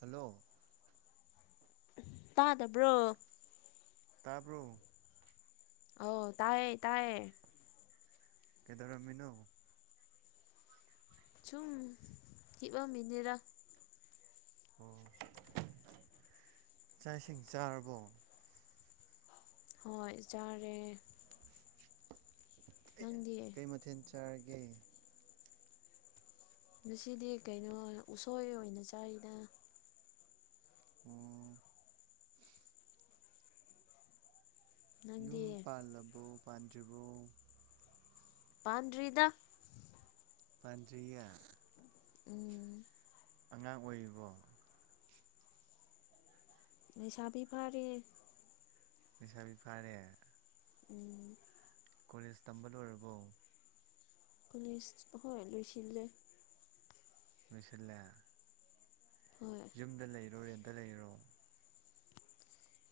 hello ꯇꯥꯗꯕ꯭ꯔꯣ ꯇꯥꯕ꯭ꯔꯣ ꯑꯧ ꯇꯥꯏꯌꯦ ꯇꯥꯏꯌꯦ ꯀꯩꯗꯧꯔꯥꯝꯃꯤꯅꯣ ꯆꯨꯝ ꯍꯤꯕꯔꯝꯃꯤꯅꯦꯗ ꯑꯣ ꯆꯥꯛ ꯏꯁꯤꯡ ꯆꯥꯔꯕꯣ ꯍꯣꯏ ꯆꯔꯦ ꯅꯪꯗꯤ ꯀꯩ ꯃꯊꯦꯜ ꯆꯥꯔꯒꯦ ꯉꯁꯤꯗꯤ ꯀꯩꯅꯣ ꯎꯁꯣꯏ ꯑꯣꯏꯅ ꯆꯔꯤꯗ ꯑꯣ ꯅꯪꯗꯤ ꯌꯨꯝ ꯄꯥꯜꯂꯕꯨꯣ ꯄꯥꯟꯗ꯭ꯔꯤꯕꯣ ꯄꯥꯥꯟꯟ꯭ꯔꯤꯗ ꯄꯥꯟꯗꯔꯤꯌꯥ ꯎꯝ ꯑꯉꯥꯡ ꯑꯣꯏꯔꯤꯕꯣ ꯂꯩꯅꯤꯁꯥꯕꯤ ꯐꯔꯤ ꯂꯩꯩꯁꯥꯕꯤ ꯐꯥꯔꯦ ꯎꯝ ꯀꯣꯂꯦꯖ ꯇꯝꯕ ꯂꯣꯏꯔꯕꯣ ꯀꯂꯦꯖ ꯄꯈꯔ ꯂꯣꯏꯁꯤꯖ ꯃꯤꯁꯂꯦ ꯍꯣꯏ ꯌꯨꯝꯗ ꯂꯩꯔꯣ ꯔꯦꯟꯇ ꯂꯩꯔꯣ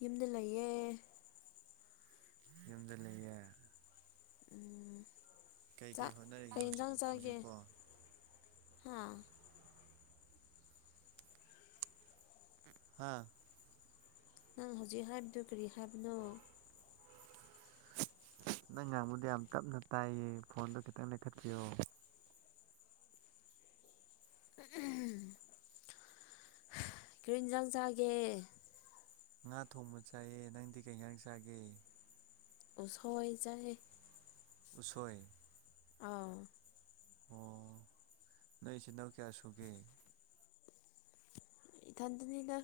ꯌꯨꯝꯗ ꯂꯩꯌꯦ ꯌꯨꯝꯗ ꯂꯩꯌꯦ ꯎꯝ ꯀꯩꯀꯩ ꯆꯥꯛ ꯍꯣꯠꯅꯔꯤꯒꯦ ꯀꯩ ꯆ ꯍꯧꯖꯤꯛ ꯆꯒꯦ ꯍꯧꯖꯤꯛꯄꯣ ꯍꯥꯥ ꯍꯥꯥ ꯅꯪ ꯍꯧꯖꯤꯛ ꯍꯥꯏꯕꯗꯨ ꯀꯔꯤ ꯍꯥꯏꯕꯅꯣ ꯅꯪ ꯉꯥꯡꯕꯗꯤ ꯌꯥꯝ ꯇꯞꯅ ꯇꯥꯏꯌꯦ ꯐꯣꯟꯗꯣ ꯈꯤꯇꯪ ꯂꯩꯦꯈꯠꯄꯤꯌꯣ ꯀꯔ ꯏꯟꯖꯥꯡ ꯆꯥꯒꯦ ꯉꯥ ꯊꯣꯡꯕ ꯆꯥꯏꯌꯦ ꯅꯪꯗꯤ ꯀꯩ ꯉꯥꯡ ꯆꯥꯒꯦ ꯎ ꯁꯋꯥꯣꯏ ꯆꯥꯏ ꯎꯆꯁꯣꯏ ꯑꯥꯎ ꯑꯣ ꯅꯣꯏꯆ ꯅꯪ ꯀꯌꯥ ꯁꯨꯒꯦ ꯏ ꯊꯟꯗꯅꯤꯗ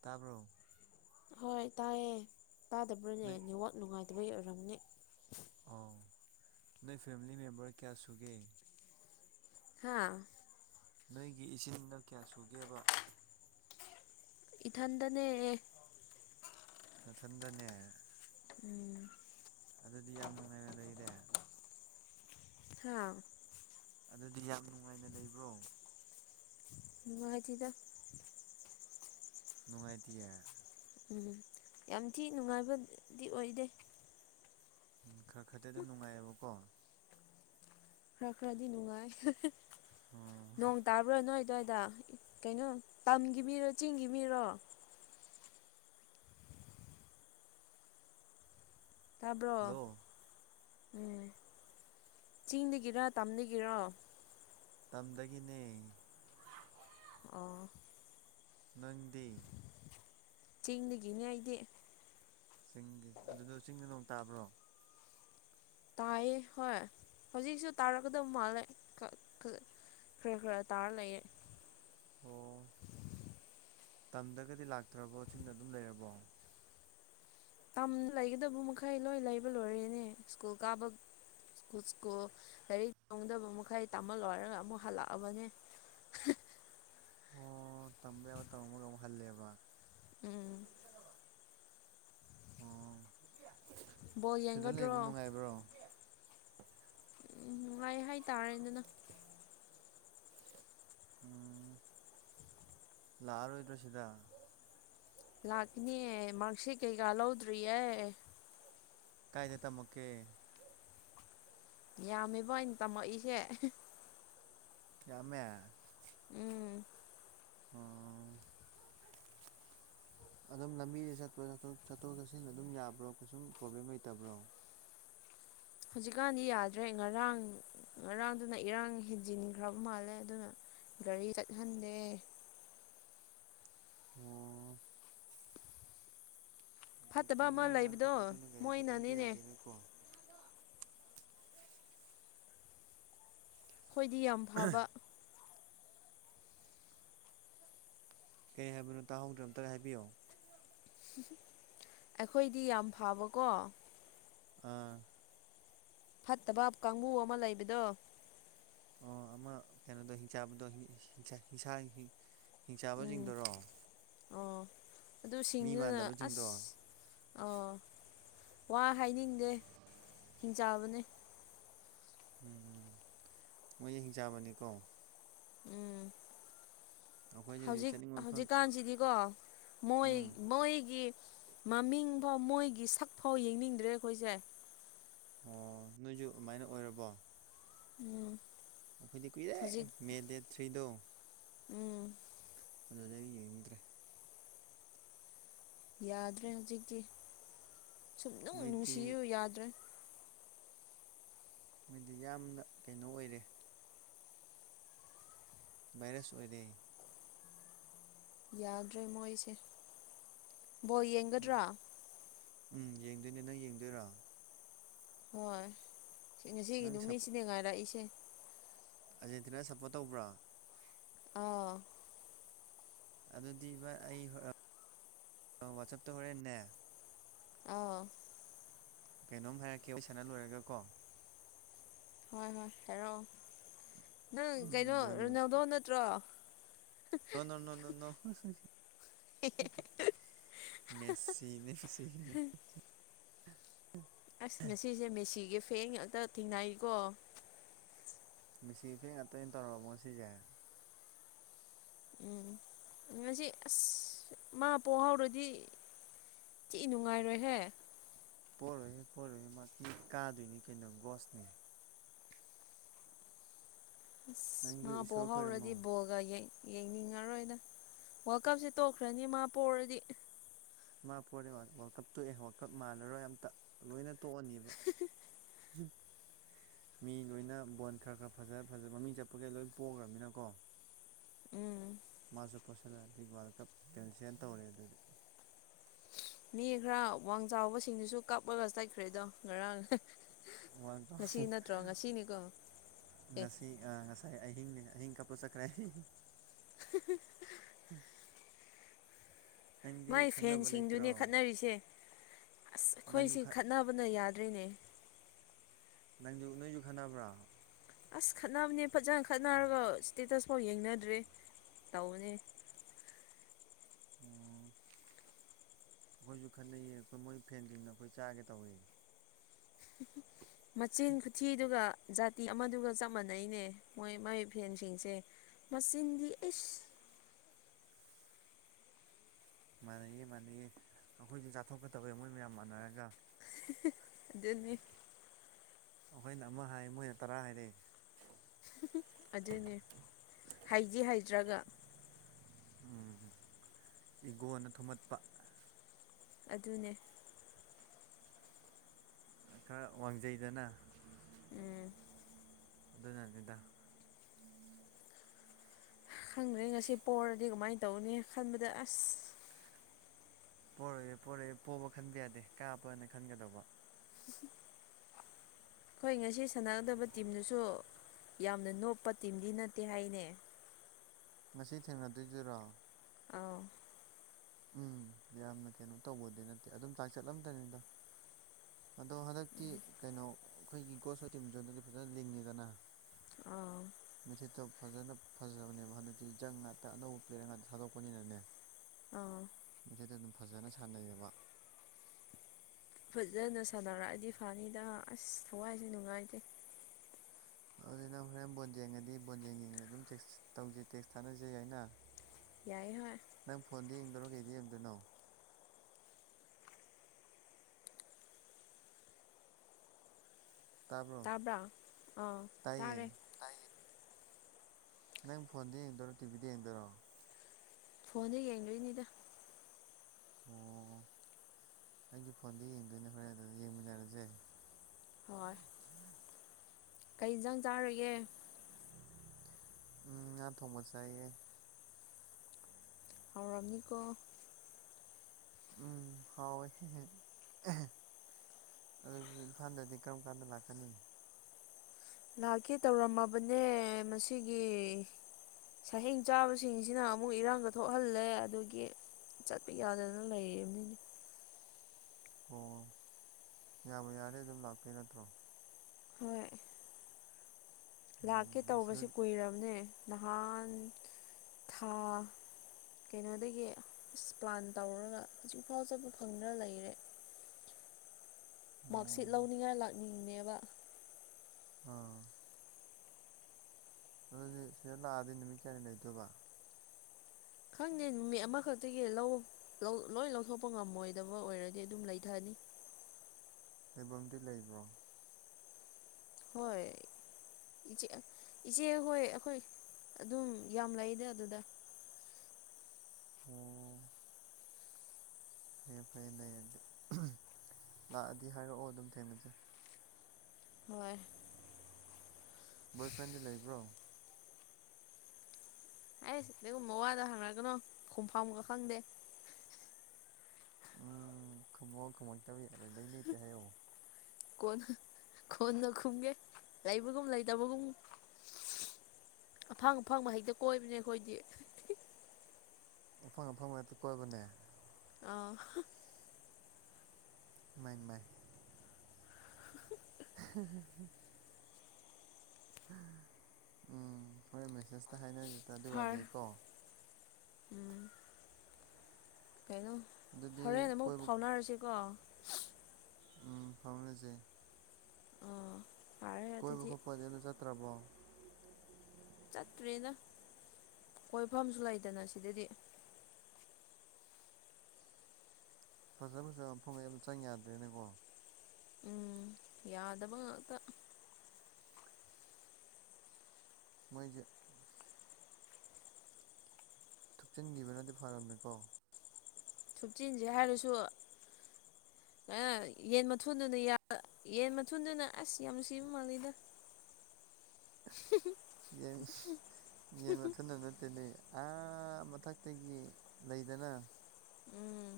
ꯇꯥꯕ꯭ꯔꯣ ꯍꯣꯏ ꯇꯥꯏꯌꯦ ꯇꯥꯗꯕ꯭ꯔꯅꯦ ꯅꯣꯏ ꯅꯦꯋꯥꯛ ꯅꯨꯡꯉꯥꯏꯇꯕꯒꯤ ꯑꯣꯏꯔꯝꯃꯅꯦ ꯑꯥꯎ ꯅꯣꯏ ꯐꯦꯃꯤꯂꯤ ꯃꯦꯝꯕꯔ ꯀꯌꯥ ꯁꯨꯒꯦ ꯍꯥꯥ ꯅꯣꯏꯒꯤ ꯏꯆꯤꯟꯜꯅꯥꯎ ꯀꯌꯥ ꯁꯨꯒꯦꯕ ꯏꯊꯟꯗꯅꯦ ꯃꯊꯟꯗꯅꯦ ꯎꯝ ꯑꯗꯨꯗꯤ ꯌꯥꯝ ꯅꯨꯡꯉꯥꯏꯅ ꯂꯩꯔꯦ ꯑꯥ ꯑꯗꯨꯗꯤ ꯌꯥꯝ ꯅꯨꯡꯉꯥꯏꯅ ꯂꯩꯕ꯭ꯔꯣ ꯃꯥꯅꯨꯡꯉꯥꯏꯇꯗ ꯅꯨꯡꯉꯥꯏꯇꯌꯥ ꯎꯝ ꯌꯥꯝ ꯊꯤ ꯅꯨꯡꯉꯥꯏꯕꯗꯤ ꯑꯣꯏꯗꯦ ꯎꯝ ꯈꯔ ꯈꯔꯗꯤ ꯑꯗꯨꯝ ꯅꯨꯡꯉꯥꯏꯌꯦꯕꯀꯣ ꯈꯔ ꯈꯔꯗꯤ ꯅꯨꯡꯉꯥꯏ ꯑꯣ ꯅꯣꯡ ꯇꯥꯕ꯭ꯔꯥ ꯅꯣꯏ ꯑꯗꯨꯋꯥꯏꯗ ꯀꯩꯅꯣ ꯇꯝꯒꯤ ꯃꯤꯔꯣ ꯆꯤꯡꯒꯤ ꯃꯤꯔꯣ ꯇꯥꯕ꯭ꯔꯣ ꯍꯜꯂꯣ ꯎꯝ ꯆꯤꯡꯗꯒꯤꯔ ꯇꯝꯗꯒꯤꯔꯣ ꯇꯝꯗꯒꯤꯅꯦ ꯑ ꯅꯪꯗꯤ ꯆꯤꯡꯗꯒꯤꯅꯦ ꯑꯩꯗꯤ ꯆꯤꯡꯒꯤ ꯑꯗꯨꯗ ꯆꯤꯡꯗ ꯅꯣꯡ ꯇꯥꯕ꯭ꯔꯣ ꯇꯥꯏꯌꯦ ꯍꯣꯏ ꯍꯧꯖꯤꯛꯁꯨ ꯇꯥꯔꯛꯀꯗꯕ ꯃꯥꯜꯂꯦ ꯍ ꯈ ꯇꯥꯔ ꯂꯩꯑꯦ ꯑꯣ ꯇꯝꯗꯒꯗꯤ ꯂꯥꯛꯇ꯭ꯔꯕꯣ ꯆꯤꯡꯗ ꯑꯗꯨꯝ ꯂꯩꯔꯕꯣ ꯇ ꯂꯩꯒꯗꯕ ꯃꯈꯩ ꯂꯣꯏ ꯂꯩꯕ ꯂꯣꯏꯔꯦꯅꯦ ꯁ꯭ꯀꯨꯜ ꯀꯥꯕ ꯁꯀꯨꯠ ꯁ꯭ꯀꯨꯜ ꯂꯥꯏꯔꯤꯛ ꯇꯣꯡꯗꯕ ꯃꯈꯩ ꯇꯥꯍꯜꯂꯣꯏꯔꯒ ꯑꯃꯨꯛ ꯍꯜꯂꯛꯑꯕꯅꯦ ꯍ ꯑꯣ ꯇꯝꯕ ꯌꯥꯕ ꯇꯝꯝꯃꯒ ꯑꯃꯨꯛ ꯍꯜꯂꯦꯕ ꯎꯝ ꯑꯣ ꯕꯣꯜ ꯁꯤꯗ ꯂꯩꯕ ꯌꯦꯡꯒꯗ꯭ꯔꯣ ꯅꯨꯡꯉꯥꯏꯕ꯭ꯔꯣ ꯎꯝ ꯅꯨꯡꯉꯥꯏ ꯍꯥꯏꯇꯥꯔꯦ ꯑꯗꯨꯅ ꯎꯝ ꯂꯥꯛꯑꯔꯣꯏꯗ꯭ꯔ ꯁꯤꯗ ꯂꯥꯛꯀꯅꯦ ꯃꯥꯔꯛꯁꯤ ꯀꯩꯀꯥ ꯂꯧꯗ꯭ꯔꯤꯌꯦ ꯀꯥꯏꯗꯩ ꯇꯃꯀꯦ ꯌꯥꯝꯃꯦꯕ ꯑꯩꯅ ꯇꯝꯃꯛꯏꯁꯦ ꯃꯦ ꯎꯝ ꯑꯥ ꯑꯗꯨꯝ ꯂꯝꯕꯤꯗ ꯆꯠꯄ ꯆꯠꯊꯣꯛ ꯆꯠꯁꯤꯟꯗ ꯑꯗꯨꯝ ꯌꯥꯕ꯭ꯔꯣ ꯀꯩꯁꯨꯝ ꯄ꯭ꯔꯣꯕ꯭ꯂꯦꯝ ꯂꯩꯇꯕ꯭ꯔꯣ ꯍꯧꯖꯤꯛꯀꯥꯟꯗꯤ ꯌꯥꯗ꯭ꯔꯦ ꯉꯔꯥꯡ ꯉꯔꯥꯡꯗꯨꯅ ꯏꯔꯥꯡ ꯍꯦꯟꯖꯤꯟꯈ꯭ꯔꯕ ꯃꯥꯜꯂꯦ ꯑꯗꯨꯅ ꯔꯤ ꯆꯠ ꯍꯟꯗꯦ ꯑꯣ ꯍꯧꯖꯤꯛꯇꯤ ꯐꯠꯇꯕ ꯑꯃ ꯂꯩꯕꯗꯣ ꯃꯣꯏꯅꯅꯤꯅꯦ ꯀꯣ ꯑꯩꯈꯣꯏꯗꯤ ꯌꯥꯝ ꯐꯕ ꯀꯩ ꯍꯥꯏꯕꯅꯣ ꯇꯥꯍꯧꯗ꯭ꯔ ꯑꯝꯇꯔ ꯍꯥꯏꯕꯤꯌꯣ ꯑꯩꯈꯣꯏꯗꯤ ꯌꯥꯝ ꯐꯕꯀꯣ ꯑꯥ ꯐꯠꯇꯕ ꯀꯥꯡꯕꯨ ꯑꯃ ꯂꯩꯕꯗꯣ ꯑꯣ ꯑꯃ ꯀꯩꯅꯣꯗꯣ ꯍꯤꯡꯆꯥꯥꯗꯣ ꯍꯤꯡꯁꯥ ꯎꯝ ꯍꯤꯡꯁꯥꯕꯁꯤꯡꯗꯨꯔꯣ ꯑꯣ ꯑꯗꯨ ꯃꯤ ꯁꯤꯡꯗꯨꯅ ꯃꯥꯟꯗꯕꯁꯤꯡꯗꯣ ꯑꯁ ꯑꯣ ꯋꯥ ꯍꯥꯏꯅꯤꯡꯗꯦ ꯍꯤꯡꯆꯥꯥꯕꯅꯦ ꯎꯝ ꯎꯝ ꯃꯣꯏꯁꯦ ꯍꯤꯡꯆꯥꯕꯅꯤꯀꯣ ꯎꯝ ꯑꯩꯈꯣꯏꯁꯨ ꯍꯧꯖꯤꯛ ꯆꯠꯅꯤꯡꯕ ꯃꯐꯝ ꯍꯧꯖꯤꯛꯀꯥꯟꯁꯤꯗꯤꯀꯣ ꯃꯣꯏ ꯎꯝ ꯃꯣꯏꯒꯤ ꯃꯃꯤꯡꯐꯥꯎ ꯃꯣꯏꯒꯤ ꯁꯛꯐꯥꯎ ꯌꯦꯡꯅꯤꯡꯗ꯭ꯔꯦ ꯑꯩꯈꯣꯏꯁꯦ ꯑꯣ ꯅꯣꯏꯁꯨ ꯑꯗꯨꯃꯥꯏꯅ ꯑꯣꯏꯔꯕꯣ ꯎꯝ ꯑꯩꯈꯣꯏꯗꯤ ꯀꯨꯏꯔꯦ ꯍꯧꯖꯤꯛ ꯃꯦ ꯗꯦꯠ ꯊ꯭ꯔꯤꯗꯣ ꯎꯝ ꯑꯗꯨꯗꯤ ꯑꯩ ꯌꯦꯡꯅꯤꯡꯗ꯭ꯔꯦ ꯌꯥꯗ꯭ꯔꯦ ꯍꯧꯖꯤꯛꯇꯤ ꯁꯨꯝ ꯅꯨꯡ ꯃꯣꯏꯗꯤ ꯅꯨꯡꯁꯤꯌꯨ ꯌꯥꯗ꯭ꯔꯦ ꯍꯥꯏꯗꯤ ꯌꯥꯝꯅ ꯀꯩꯅꯣ ꯑꯣꯏꯔꯦ ꯚꯥꯏꯔꯁ ꯑꯣꯏꯔꯦ ꯌꯥꯗ꯭ꯔꯦ ꯃꯣꯏꯁꯦ ꯕꯣ ꯌꯦꯡꯒꯗ꯭ꯔꯥ ꯎꯝ ꯌꯦꯡꯗꯣꯏꯅꯦ ꯅꯪ ꯌꯦꯡꯗꯣꯏꯔꯣ ꯍꯣꯏ ꯉꯁꯤꯒꯤ ꯅꯪ ꯅꯨꯃꯤꯠꯁꯤꯅꯦ ꯉꯥꯏꯔꯛꯏꯁꯦ ꯑꯥꯔꯖꯦꯟꯇꯤꯅ ꯁꯞꯄꯣꯔꯠ ꯇꯧꯕ꯭ꯔꯥ ꯑꯥ ꯑꯗꯨꯗꯤ ꯚ ꯑꯩ ꯋꯥꯆꯞꯇ ꯍꯣꯔꯦꯟꯟꯅ ꯑ ꯀꯩꯅꯣꯝ ꯍꯥꯏꯔꯛꯀꯦ ꯑꯩ ꯁꯥꯟꯅ ꯂꯣꯏꯔꯒ ꯀꯣ ꯍꯣꯏ ꯍꯣꯏ ꯍꯥꯏꯔꯛꯑꯣ ꯅꯪ ꯀꯩꯅꯣ ꯎꯝ ꯕꯣꯟꯒꯤ ꯔꯣꯅꯦꯜꯗꯣ ꯅꯠꯇ꯭ꯔꯣ ꯅ ꯅꯣꯟ ꯅ ꯅꯅ ꯃꯦꯁꯤꯅꯦꯁꯤ ꯑꯁ ꯉꯁꯤꯁꯦ ꯃꯦꯁꯤꯒꯤ ꯐꯦꯡ ꯉꯥꯛꯇ ꯊꯦꯡꯅꯩꯀꯣ ꯃꯤꯁꯤ ꯐꯦꯡ ꯉꯥꯛꯇ ꯑꯣꯏꯅ ꯇꯧꯔꯔꯕꯃꯣ ꯁꯤꯁꯦ ꯎꯝ ꯉꯁꯤ ꯑꯁ ꯃꯥ ꯄꯣꯛ ꯍꯧꯥꯎꯔꯗꯤ ꯆꯤꯏ ꯅꯨꯡꯉꯥꯏꯔꯣꯏꯍꯦ ꯄꯔꯨꯋꯦ ꯄꯔꯨꯋꯦ ꯃꯥ ꯀ ꯀꯥꯗꯨꯅꯤ ꯀꯩꯅꯣ ꯒꯁꯅꯤ ꯅꯪꯁꯨ ꯃꯥꯕꯣ ꯏꯁꯣꯔ ꯈꯣꯏꯔꯝꯃꯣ ꯍꯧꯧꯔꯗꯤꯕꯣꯜ ꯑꯗꯨꯒ ꯌꯦꯡꯅꯤꯡꯉꯔꯣꯏꯅ ꯋꯥꯔꯀꯞꯁꯦ ꯇꯣꯛꯈ꯭ꯔꯅꯤ ꯃꯥ ꯄꯣꯔꯔꯗꯤ ꯏ ꯃꯥ ꯄꯣꯔꯦ ꯋꯥꯔꯜ ꯀꯞ ꯇꯣꯛꯑꯦ ꯋꯥꯔꯜ ꯀꯞ ꯃꯥꯟꯅꯔꯣꯏ ꯑꯝꯇ ꯂꯣꯏꯅ ꯇꯣꯛꯑꯅꯦꯕ ꯃꯤ ꯂꯣꯏꯅ ꯕꯣꯟ ꯈꯔ ꯈꯔ ꯐꯖ ꯐꯖ ꯃꯃꯤꯡ ꯆꯠꯄꯒꯩ ꯂꯣꯏ ꯄꯣꯛꯈ꯭ꯔꯃꯤꯅꯀꯣ ꯎꯝ ꯃꯥꯁꯨ ꯄꯣꯁꯤꯜꯂꯛꯑꯗꯤ ꯋꯥꯔꯜ ꯀꯞ ꯀꯦꯟꯁꯦꯜ ꯇꯧꯔꯦ ꯑꯗꯨꯗꯤ ꯃꯤ ꯈꯔ ꯋꯥꯡ ꯆꯥꯎꯕꯁꯤꯡꯗꯨꯁꯨ ꯀꯥꯞꯂꯒ ꯆꯠꯈ꯭ꯔꯦꯗꯣ ꯉꯔꯥꯡ ꯋꯥꯅꯤꯀꯝ ꯉꯁꯤ ꯅꯠꯇ꯭ꯔꯣ ꯉꯁꯤꯅꯤꯀꯣ ꯑꯦ ꯉꯁꯤ ꯉꯁꯥꯏ ꯑꯍꯤꯡ ꯑꯍꯤꯡ ꯀꯥꯄ ꯆꯠꯈ꯭ꯔꯦ [unintelligible] ꯃꯥꯏ ꯅꯪꯗꯤ ꯈꯪꯅꯕ ꯐꯦꯟꯁꯤꯡꯗꯨꯅꯦ ꯂꯩꯇ꯭ꯔꯣ ꯈꯠꯅꯔꯤꯁꯦ ꯑꯁ ꯅꯪꯁꯨ ꯑꯩꯈꯣꯏꯁꯤ ꯈꯠꯅꯕꯅ ꯌꯥꯗ꯭ꯔꯤꯅꯦ ꯅꯪꯁꯨ ꯅꯣꯏꯁꯨ ꯈꯟꯅꯕ꯭ꯔꯣ ꯑꯁ ꯈꯠꯅꯕꯅꯦ ꯐꯖꯅ ꯈꯠꯅꯔꯒ ꯏꯁꯇꯦꯇꯁ ꯐꯥꯎ ꯌꯦꯡꯅꯗ꯭ꯔꯔꯤ ꯇꯧꯕꯅꯦ ꯑꯣ ꯑꯩꯈꯣꯏꯁꯨ ꯈꯠꯟꯅꯩꯌꯦ ꯑꯩꯈꯣꯏ ꯃꯣꯏ ꯐꯦꯟꯁꯤꯡꯅ ꯑꯩꯈꯣꯏ ꯆꯥꯒꯦ ꯇꯧꯋ ꯃꯆꯤꯟ ꯈꯨꯊꯤꯗꯨꯒ ꯖꯥꯇꯤ ꯑꯃꯗꯨꯒ ꯆꯞ ꯃꯥꯟꯅꯩꯅꯦ ꯃꯣꯏ ꯃꯣꯏ ꯐꯦꯟꯁꯤꯡꯁꯦ ꯃꯆꯤꯟꯗꯤ ꯏꯁ ꯃꯥꯟꯅꯩꯌꯦ ꯃꯥꯟꯅꯩꯌꯦ ꯑꯩꯈꯣꯏꯁꯨꯦ ꯆꯥꯊꯣꯛꯀ ꯇꯧꯋꯦ ꯃꯣꯏ ꯃꯌꯥꯝ ꯃꯥꯟꯅꯔꯒ ꯑꯗꯨꯅꯤ ꯑꯩꯈꯣꯏꯅ ꯑꯃ ꯍꯥꯏ ꯃꯣꯏꯅ ꯇꯔꯥ ꯍꯥꯏꯔꯛꯑꯦ ꯑꯗꯨꯅꯦ ꯍꯩꯗꯤ ꯍꯩꯗ꯭ꯔꯒ ꯎ ꯏꯒꯣꯅ ꯊꯨꯝꯍꯠꯄ ꯑꯗꯨꯅꯦ ꯈꯔ ꯋꯥꯡꯖꯩꯗꯅ ꯎꯝ ꯑꯗꯨꯅꯅꯤꯗ ꯈꯪꯗ꯭ꯔꯦ ꯉꯁꯤ ꯄꯔꯗꯤ ꯀꯃꯥꯏꯅ ꯇꯧꯅꯤ ꯈꯟꯕꯗ ꯑꯁ ꯄꯣꯔꯛꯑꯦ ꯄꯣꯔꯛꯑꯦ ꯄꯣꯕ ꯈꯟꯕ ꯌꯥꯗꯦ ꯀꯥꯞꯄꯅ ꯈꯟꯒꯗꯧꯕ ꯎ ꯑꯩꯈꯣꯏ ꯉꯁꯤ ꯁꯥꯟꯅꯒꯗꯕ ꯇꯤꯝꯗꯨꯁꯨ ꯌꯥꯝꯅ ꯅꯣꯞꯄ ꯇꯤꯝꯗꯤ ꯅꯠꯇꯦ ꯍꯥꯏꯅꯦ ꯉꯁꯤ ꯊꯦꯡꯅꯗꯣꯏꯗꯨꯔꯣ ꯑꯥꯎ ꯎꯝ ꯌꯥꯝꯅ ꯀꯩꯅꯣ ꯇꯧꯕꯗꯤ ꯅꯠꯇꯦ ꯑꯗꯨꯝ ꯆꯥꯛ ꯆꯠꯂꯝꯗꯅꯤꯗ ꯑꯗꯣ ꯍꯟꯗꯛꯇꯤ ꯀꯩꯅꯣ ꯑꯩꯈꯣꯏꯒꯤ ꯒꯣꯁ ꯍꯣꯏ ꯇꯤꯝ ꯖꯣꯟꯗꯗꯤ ꯐꯖꯅ ꯂꯤꯡꯉꯤꯗꯅ ꯑ ꯃꯩꯊꯤꯠꯇꯣ ꯐꯖꯅ ꯐꯖꯕꯅꯦꯕ ꯍꯟꯗꯛꯇꯤ ꯖꯪ ꯉꯥꯛꯇ ꯑꯅꯧꯕ ꯄꯦꯔ ꯉꯥꯛꯇ ꯊꯥꯗꯣꯛꯄꯅꯤꯅꯅꯦ ꯑꯥ ꯃꯩꯇꯩꯗ ꯑꯗꯨꯝ ꯐꯖꯅ ꯁꯥꯟꯅꯩꯌꯦꯕ ꯐꯖꯅ ꯁꯥꯟꯅꯔꯛꯑꯗꯤ ꯐꯅꯤꯗ ꯑꯁ ꯊꯋꯥꯏꯁꯦ ꯅꯨꯡꯉꯥꯏꯇꯦ ꯑꯗꯨ ꯅꯪ ꯍꯣꯔꯦꯟ ꯕꯣꯟ ꯌꯦꯡꯉꯗꯤ ꯕꯣꯟꯖꯦꯡ ꯌꯦꯡ ꯑꯗꯨꯝ ꯇꯦꯛꯁ ꯇꯧꯖꯩ ꯇꯦꯛꯁ ꯊꯥꯅꯖꯩ ꯍꯥꯏꯅ ꯌꯥꯏ ꯍꯣꯏ ꯅꯪ ꯐꯣꯟꯗ ꯌꯦꯡꯗꯧꯔꯣ ꯀꯩꯗꯤ ꯌꯦꯡꯗꯣꯏꯅꯣ ꯇꯥꯕ꯭ꯔꯣ ꯇꯥꯕ꯭ꯔꯥ ꯑꯥ ꯇꯥꯔꯦ ꯇꯥꯏꯌꯦ ꯅꯪ ꯐꯣꯟꯗ ꯌꯦꯡꯗꯣꯏꯔꯣ ꯇꯤꯚꯤꯗ ꯌꯦꯡꯗꯣꯏꯔꯣ ꯐꯣꯟꯗ ꯌꯦꯡꯗꯣꯏꯅꯤꯗ ꯑꯣ ꯑꯩꯒꯤ ꯐꯣꯟꯗ ꯌꯦꯡꯗꯣꯏꯅ ꯍꯣꯔꯦꯟ ꯑꯗꯨꯗ ꯌꯦꯡꯃꯤꯟꯅꯔꯁꯦ ꯍꯣꯏ ꯀꯩ ꯌꯦꯟꯖꯥꯡ ꯆꯥꯔꯒꯦ ꯎ ꯑꯅꯥꯊꯣꯕꯖꯩ ꯔꯃꯤꯅꯤ ꯀꯣ ꯎꯝ ꯍꯥꯎꯣꯏ ꯑꯗꯨꯗꯤ ꯏꯝꯐꯥꯜꯗꯗꯤ ꯀꯔꯝ ꯀꯥꯟꯗ ꯂꯥꯛꯀꯅꯤ ꯂꯥꯛꯀꯦ ꯇꯧꯔꯝꯃꯕꯅꯦ ꯃꯁꯤꯒꯤ ꯁꯍꯦꯡ ꯆꯥꯕꯁꯤꯡꯁꯤꯅ ꯑꯃꯨꯛ ꯏꯔꯥꯡꯗ ꯊꯣꯛꯍꯜꯂꯦ ꯑꯗꯨꯒꯤ ꯆꯠꯄꯤ ꯌꯥꯗ ꯑꯗꯨꯅ ꯂꯩꯌꯦꯃꯤꯅꯦ ꯑꯣ ꯌꯥꯝꯕ ꯌꯥꯔꯦ ꯑꯗꯨꯝ ꯂꯥꯛꯇꯣꯏ ꯅꯠꯇ꯭ꯔꯣ ꯍꯣꯏ ꯂꯥꯛꯀꯦ ꯎꯝ ꯁꯤꯗ ꯇꯧꯕꯁꯦ ꯀꯨꯏꯔꯕꯅꯦ ꯅꯍꯥꯟ ꯊꯥ ꯀꯩꯅꯣꯗꯒꯤ ꯑꯁ ꯄ꯭ꯂꯥꯟ ꯇꯧꯔꯒ ꯍꯧꯖꯤꯛ ꯐꯥꯎ ꯆꯠꯄ ꯐꯪꯗꯅ ꯂꯩꯔꯦ ꯃꯥꯔꯛꯁꯤꯠ ꯑꯣ ꯂꯧꯅꯤꯡꯉꯥꯏ ꯂꯥꯛꯅꯤꯡꯅꯦꯕ ꯑꯝ ꯑꯗꯨꯗꯤ ꯁꯤꯗ ꯂꯥꯛꯑꯗꯤ ꯅꯨꯃꯤꯠ ꯀꯌꯥꯅꯤ ꯂꯩꯗꯣꯏꯕ ꯈꯪꯗꯦ ꯅꯨꯃꯤꯠ ꯑꯃꯈꯛꯇꯒꯤ ꯂꯧ ꯂꯣꯏ ꯂꯧꯊꯣꯛꯄ ꯉꯝꯃꯣꯏꯗꯕ ꯑꯣꯏꯔꯗꯤ ꯑꯗꯨꯝ ꯂꯩꯊꯅꯤ ꯂꯩꯐꯝꯗꯤ ꯂꯩꯕ꯭ꯔꯣ ꯍꯣꯏ ꯏꯆꯦ ꯏꯆꯦ ꯍꯣꯏ ꯑꯩꯈꯣꯏ ꯑꯗꯨꯝ ꯌꯥꯝ ꯂꯩꯗ ꯑꯗꯨꯗ ꯑꯣ ꯐꯌꯦꯦ ꯐꯔꯦ ꯂꯩꯔꯗꯤ ꯂꯥꯛꯑꯗꯤ ꯍꯥꯏꯔꯛꯑꯣ ꯑꯗꯨꯝ ꯊꯦꯡꯅꯖꯩ ꯍꯣꯏ ꯕꯣꯏ ꯐ꯭ꯔꯦꯟꯗꯤ ꯂꯩꯕ꯭ꯔꯣ ꯑꯩꯁ ꯀꯩꯒꯨꯝꯕ ꯋꯥꯗ ꯍꯪꯅꯛꯒꯅꯣ ꯈꯣꯡ ꯐꯥꯝꯃꯒ ꯈꯪꯗꯦ ꯎꯝ ꯈꯨꯝꯃꯣꯛ ꯈꯨꯝꯃꯣꯛꯇꯕ ꯌꯥꯔꯣꯏ ꯂꯩꯩ ꯂꯩꯇꯦ ꯍꯥꯏꯌꯛꯑꯣ ꯀꯣꯟꯅ ꯀꯣꯟꯅ ꯈꯨꯝꯒꯦ ꯂꯩꯕꯒꯨꯝ ꯂꯩꯇꯕꯒꯨꯝ ꯑꯐꯪ ꯑꯐꯪꯕ ꯍꯦꯛꯇ ꯀꯣꯏꯕꯅꯦ ꯑꯩꯈꯣꯏꯗꯤ ꯑꯐꯪ ꯑꯐꯪ ꯉꯥꯛꯇ ꯀꯣꯏꯕꯅꯦ ꯑꯥ ꯃꯥꯏ ꯃꯥꯏ ꯎ ꯎꯝ ꯍꯣꯔꯦꯟ ꯃꯦꯁꯦꯖꯇ ꯍꯥꯏꯅꯔꯤꯁꯤꯗ ꯐꯔ ꯑꯗꯨꯋꯥꯗꯩꯀꯣ ꯎꯝ ꯀꯩꯅꯣ ꯑꯗꯨꯗꯤ ꯍꯣꯔꯦꯟ ꯑꯃꯨꯛ ꯀꯣꯏꯕ ꯐꯥꯎꯅꯔꯁꯤꯀꯣ ꯎ ꯐꯥꯎꯅꯖꯩ ꯑꯥ ꯐꯔꯦ ꯀꯣꯏꯕ ꯑꯗꯨꯗꯤ ꯈꯣꯠꯄꯅꯦ ꯑ ꯑꯗꯨ ꯆꯠꯇ꯭ꯔꯕꯣ ꯆꯠꯇ꯭ꯔꯦꯅ ꯈꯣꯏꯐꯝꯁꯨ ꯂꯩꯗꯅ ꯁꯤꯗꯗꯤ ꯐꯖ ꯐꯖ ꯃꯐꯝ ꯃ ꯆꯪ ꯌꯥꯗ꯭ꯔꯦꯅꯀꯣ ꯎꯝ ꯌꯥꯗꯕ ꯉꯥꯛꯇ ꯃꯣꯏꯖꯦ ꯊꯨꯞꯆꯤꯟꯈꯤꯕꯅꯗꯤ ꯐꯔꯝꯃꯦꯀꯣ ꯐꯤꯞꯇꯤꯟꯁꯦ ꯍꯥꯏꯔꯁꯨ ꯌꯦꯟ ꯃꯊꯨꯣꯟꯗꯨꯅ ꯌꯦꯟ ꯃꯊꯨꯗꯨꯅ ꯑꯁ ꯌꯥꯝ ꯅꯨꯡꯁꯤꯕ ꯃꯥꯜꯂꯤꯗ [inaudible] ꯌꯦ ꯌꯦꯟ ꯃꯊꯕ ꯅꯠꯇꯦꯅꯦ ꯃꯊꯛꯇꯒꯤ ꯂꯩꯗꯅ ꯎꯝ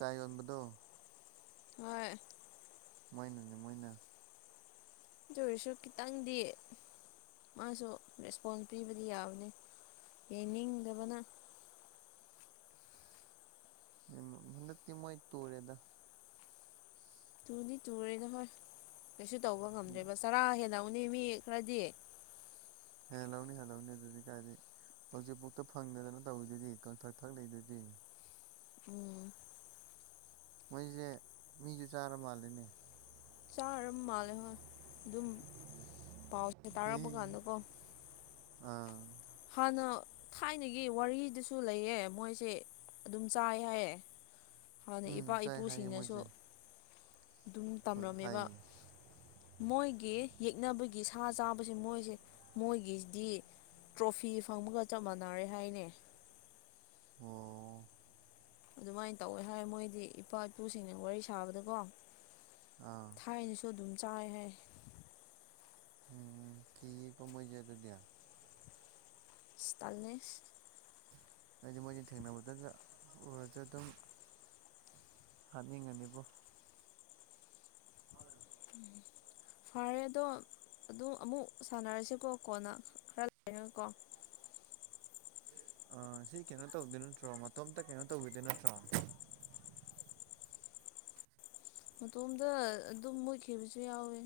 ꯀꯥꯏ ꯌꯣꯟꯕꯗꯣ ꯍꯣꯏ ꯃꯣꯏꯅꯅꯦ ꯃꯣꯏꯅ ꯑꯗꯨꯣꯏꯔꯁꯨ ꯈꯤꯇꯪꯗꯤ ꯃꯥꯁꯨ ꯔꯦꯁꯄꯣꯟꯁ ꯄꯤꯕꯗꯤ ꯌꯥꯕꯅꯤ ꯌꯦꯡꯅꯤꯡꯗꯕꯅ ꯍꯟꯗꯛꯇꯤ ꯃꯣꯏ ꯇꯨꯔꯦꯗ ꯇꯨꯗꯤ ꯇꯨꯔꯦꯅ ꯍꯣꯏ ꯀꯩꯁꯨ ꯇꯧꯕ ꯉꯝꯗ꯭ꯔꯦꯕ ꯆꯔꯥ ꯍꯦꯜꯂꯧꯅꯤ ꯃꯤ ꯈꯔꯗꯤ ꯍꯦ ꯂꯧꯅꯤ ꯍꯥꯏ ꯂꯧꯅꯤ ꯑꯗꯨꯗꯤ ꯀꯥꯏꯗꯤ ꯍꯧꯖꯤꯛꯐꯥꯎꯗ ꯐꯪꯗꯗꯅ ꯇꯧꯋꯤꯗꯨꯗꯤ ꯀꯪꯊꯛ ꯊꯛ ꯂꯩꯗꯨꯗꯤ ꯎꯝ ꯃꯣꯏꯁꯦ ꯃꯤꯁꯨ ꯆꯥꯔ ꯃꯥꯜꯂꯤꯅꯦ ꯆꯥꯔꯝ ꯃꯥꯜꯂꯦ ꯍꯣꯏ ꯑꯗꯨꯝ ꯄꯥꯎ ꯎꯝ ꯑꯥ ꯍꯥꯟꯅ ꯊꯥꯏꯅꯒꯤ ꯋꯥꯔꯤꯗꯨꯁꯨ ꯂꯩꯌꯦ ꯃꯣꯏꯁꯦ ꯑꯗꯨꯝ ꯆꯥꯏ ꯍꯥꯏꯌꯦ ꯍꯥꯟꯅ ꯏꯄꯥ ꯎꯝ ꯆꯥꯏ ꯍꯥꯏꯌꯦ ꯏꯄꯨꯁꯤꯡꯅꯁꯨ ꯃꯣꯏꯁꯦ ꯑꯗꯨꯝ ꯍꯣꯏ ꯇꯝꯔꯝꯃꯦꯕ ꯍꯥꯏꯌꯦ ꯃꯣꯏꯒꯤ ꯌꯦꯛꯅꯕꯒꯤ ꯁꯥ ꯆꯥꯕꯁꯦ ꯃꯣꯏꯁꯦ ꯃꯣꯏꯒꯤꯗꯤ ꯇ꯭ꯔꯣꯐꯤ ꯐꯪꯕꯒ ꯆꯞ ꯃꯥꯟꯅꯔꯦ ꯍꯥꯏꯅꯦ ꯑꯣ ꯑꯗꯨꯃꯥꯏꯅ ꯇꯧꯋꯦ ꯍꯥꯏꯔꯦ ꯃꯣꯏꯗꯤ ꯏꯄꯥ ꯏꯄꯨꯁꯤꯡꯅ ꯋꯥꯔꯤ ꯁꯥꯕꯗꯀꯣ ꯑꯥ ꯍꯥꯏꯅꯁꯨ ꯑꯗꯨꯝ ꯆꯥꯏ ꯍꯥꯏ ꯎꯝ ꯀꯤ ꯀꯃꯣꯏꯁꯦ ꯑꯗꯨꯗꯤ ꯇꯔꯅꯤ ꯍꯥꯏꯗꯤ ꯃꯣꯏꯅ ꯊꯦꯡꯅꯕꯗ ꯎꯔꯁꯨ ꯑꯗꯨꯝ ꯊꯅꯤꯡꯉꯅꯤꯕꯣ ꯎ ꯐꯔꯦ ꯑꯗꯣ ꯑꯗꯨ ꯑꯃꯨꯛ ꯁꯥꯟꯅꯔꯁꯤꯀꯣ ꯀꯣꯟꯅ ꯈꯔ ꯂꯩꯔꯒꯀꯣ ꯁꯤ ꯀꯩꯅꯣ ꯇꯧꯗꯣꯏ ꯅꯠꯇ꯭ꯔꯣ ꯃꯇꯣꯝꯇ ꯀꯩꯅꯣ ꯇꯧꯕꯤꯗꯣꯏ ꯅꯠꯇ꯭ꯔꯣ ꯃꯇꯣꯝꯗ ꯑꯗꯨꯝ ꯃꯨꯈꯤꯕꯁꯨ ꯌꯥꯎꯋꯤ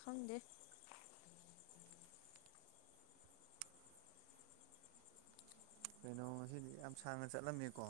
ꯈꯪꯗꯦ ꯀꯩꯅꯣ ꯉꯁꯤꯗꯤ ꯌꯥꯝ ꯁꯥꯡꯅ ꯆꯠꯂꯝꯃꯤꯀꯣ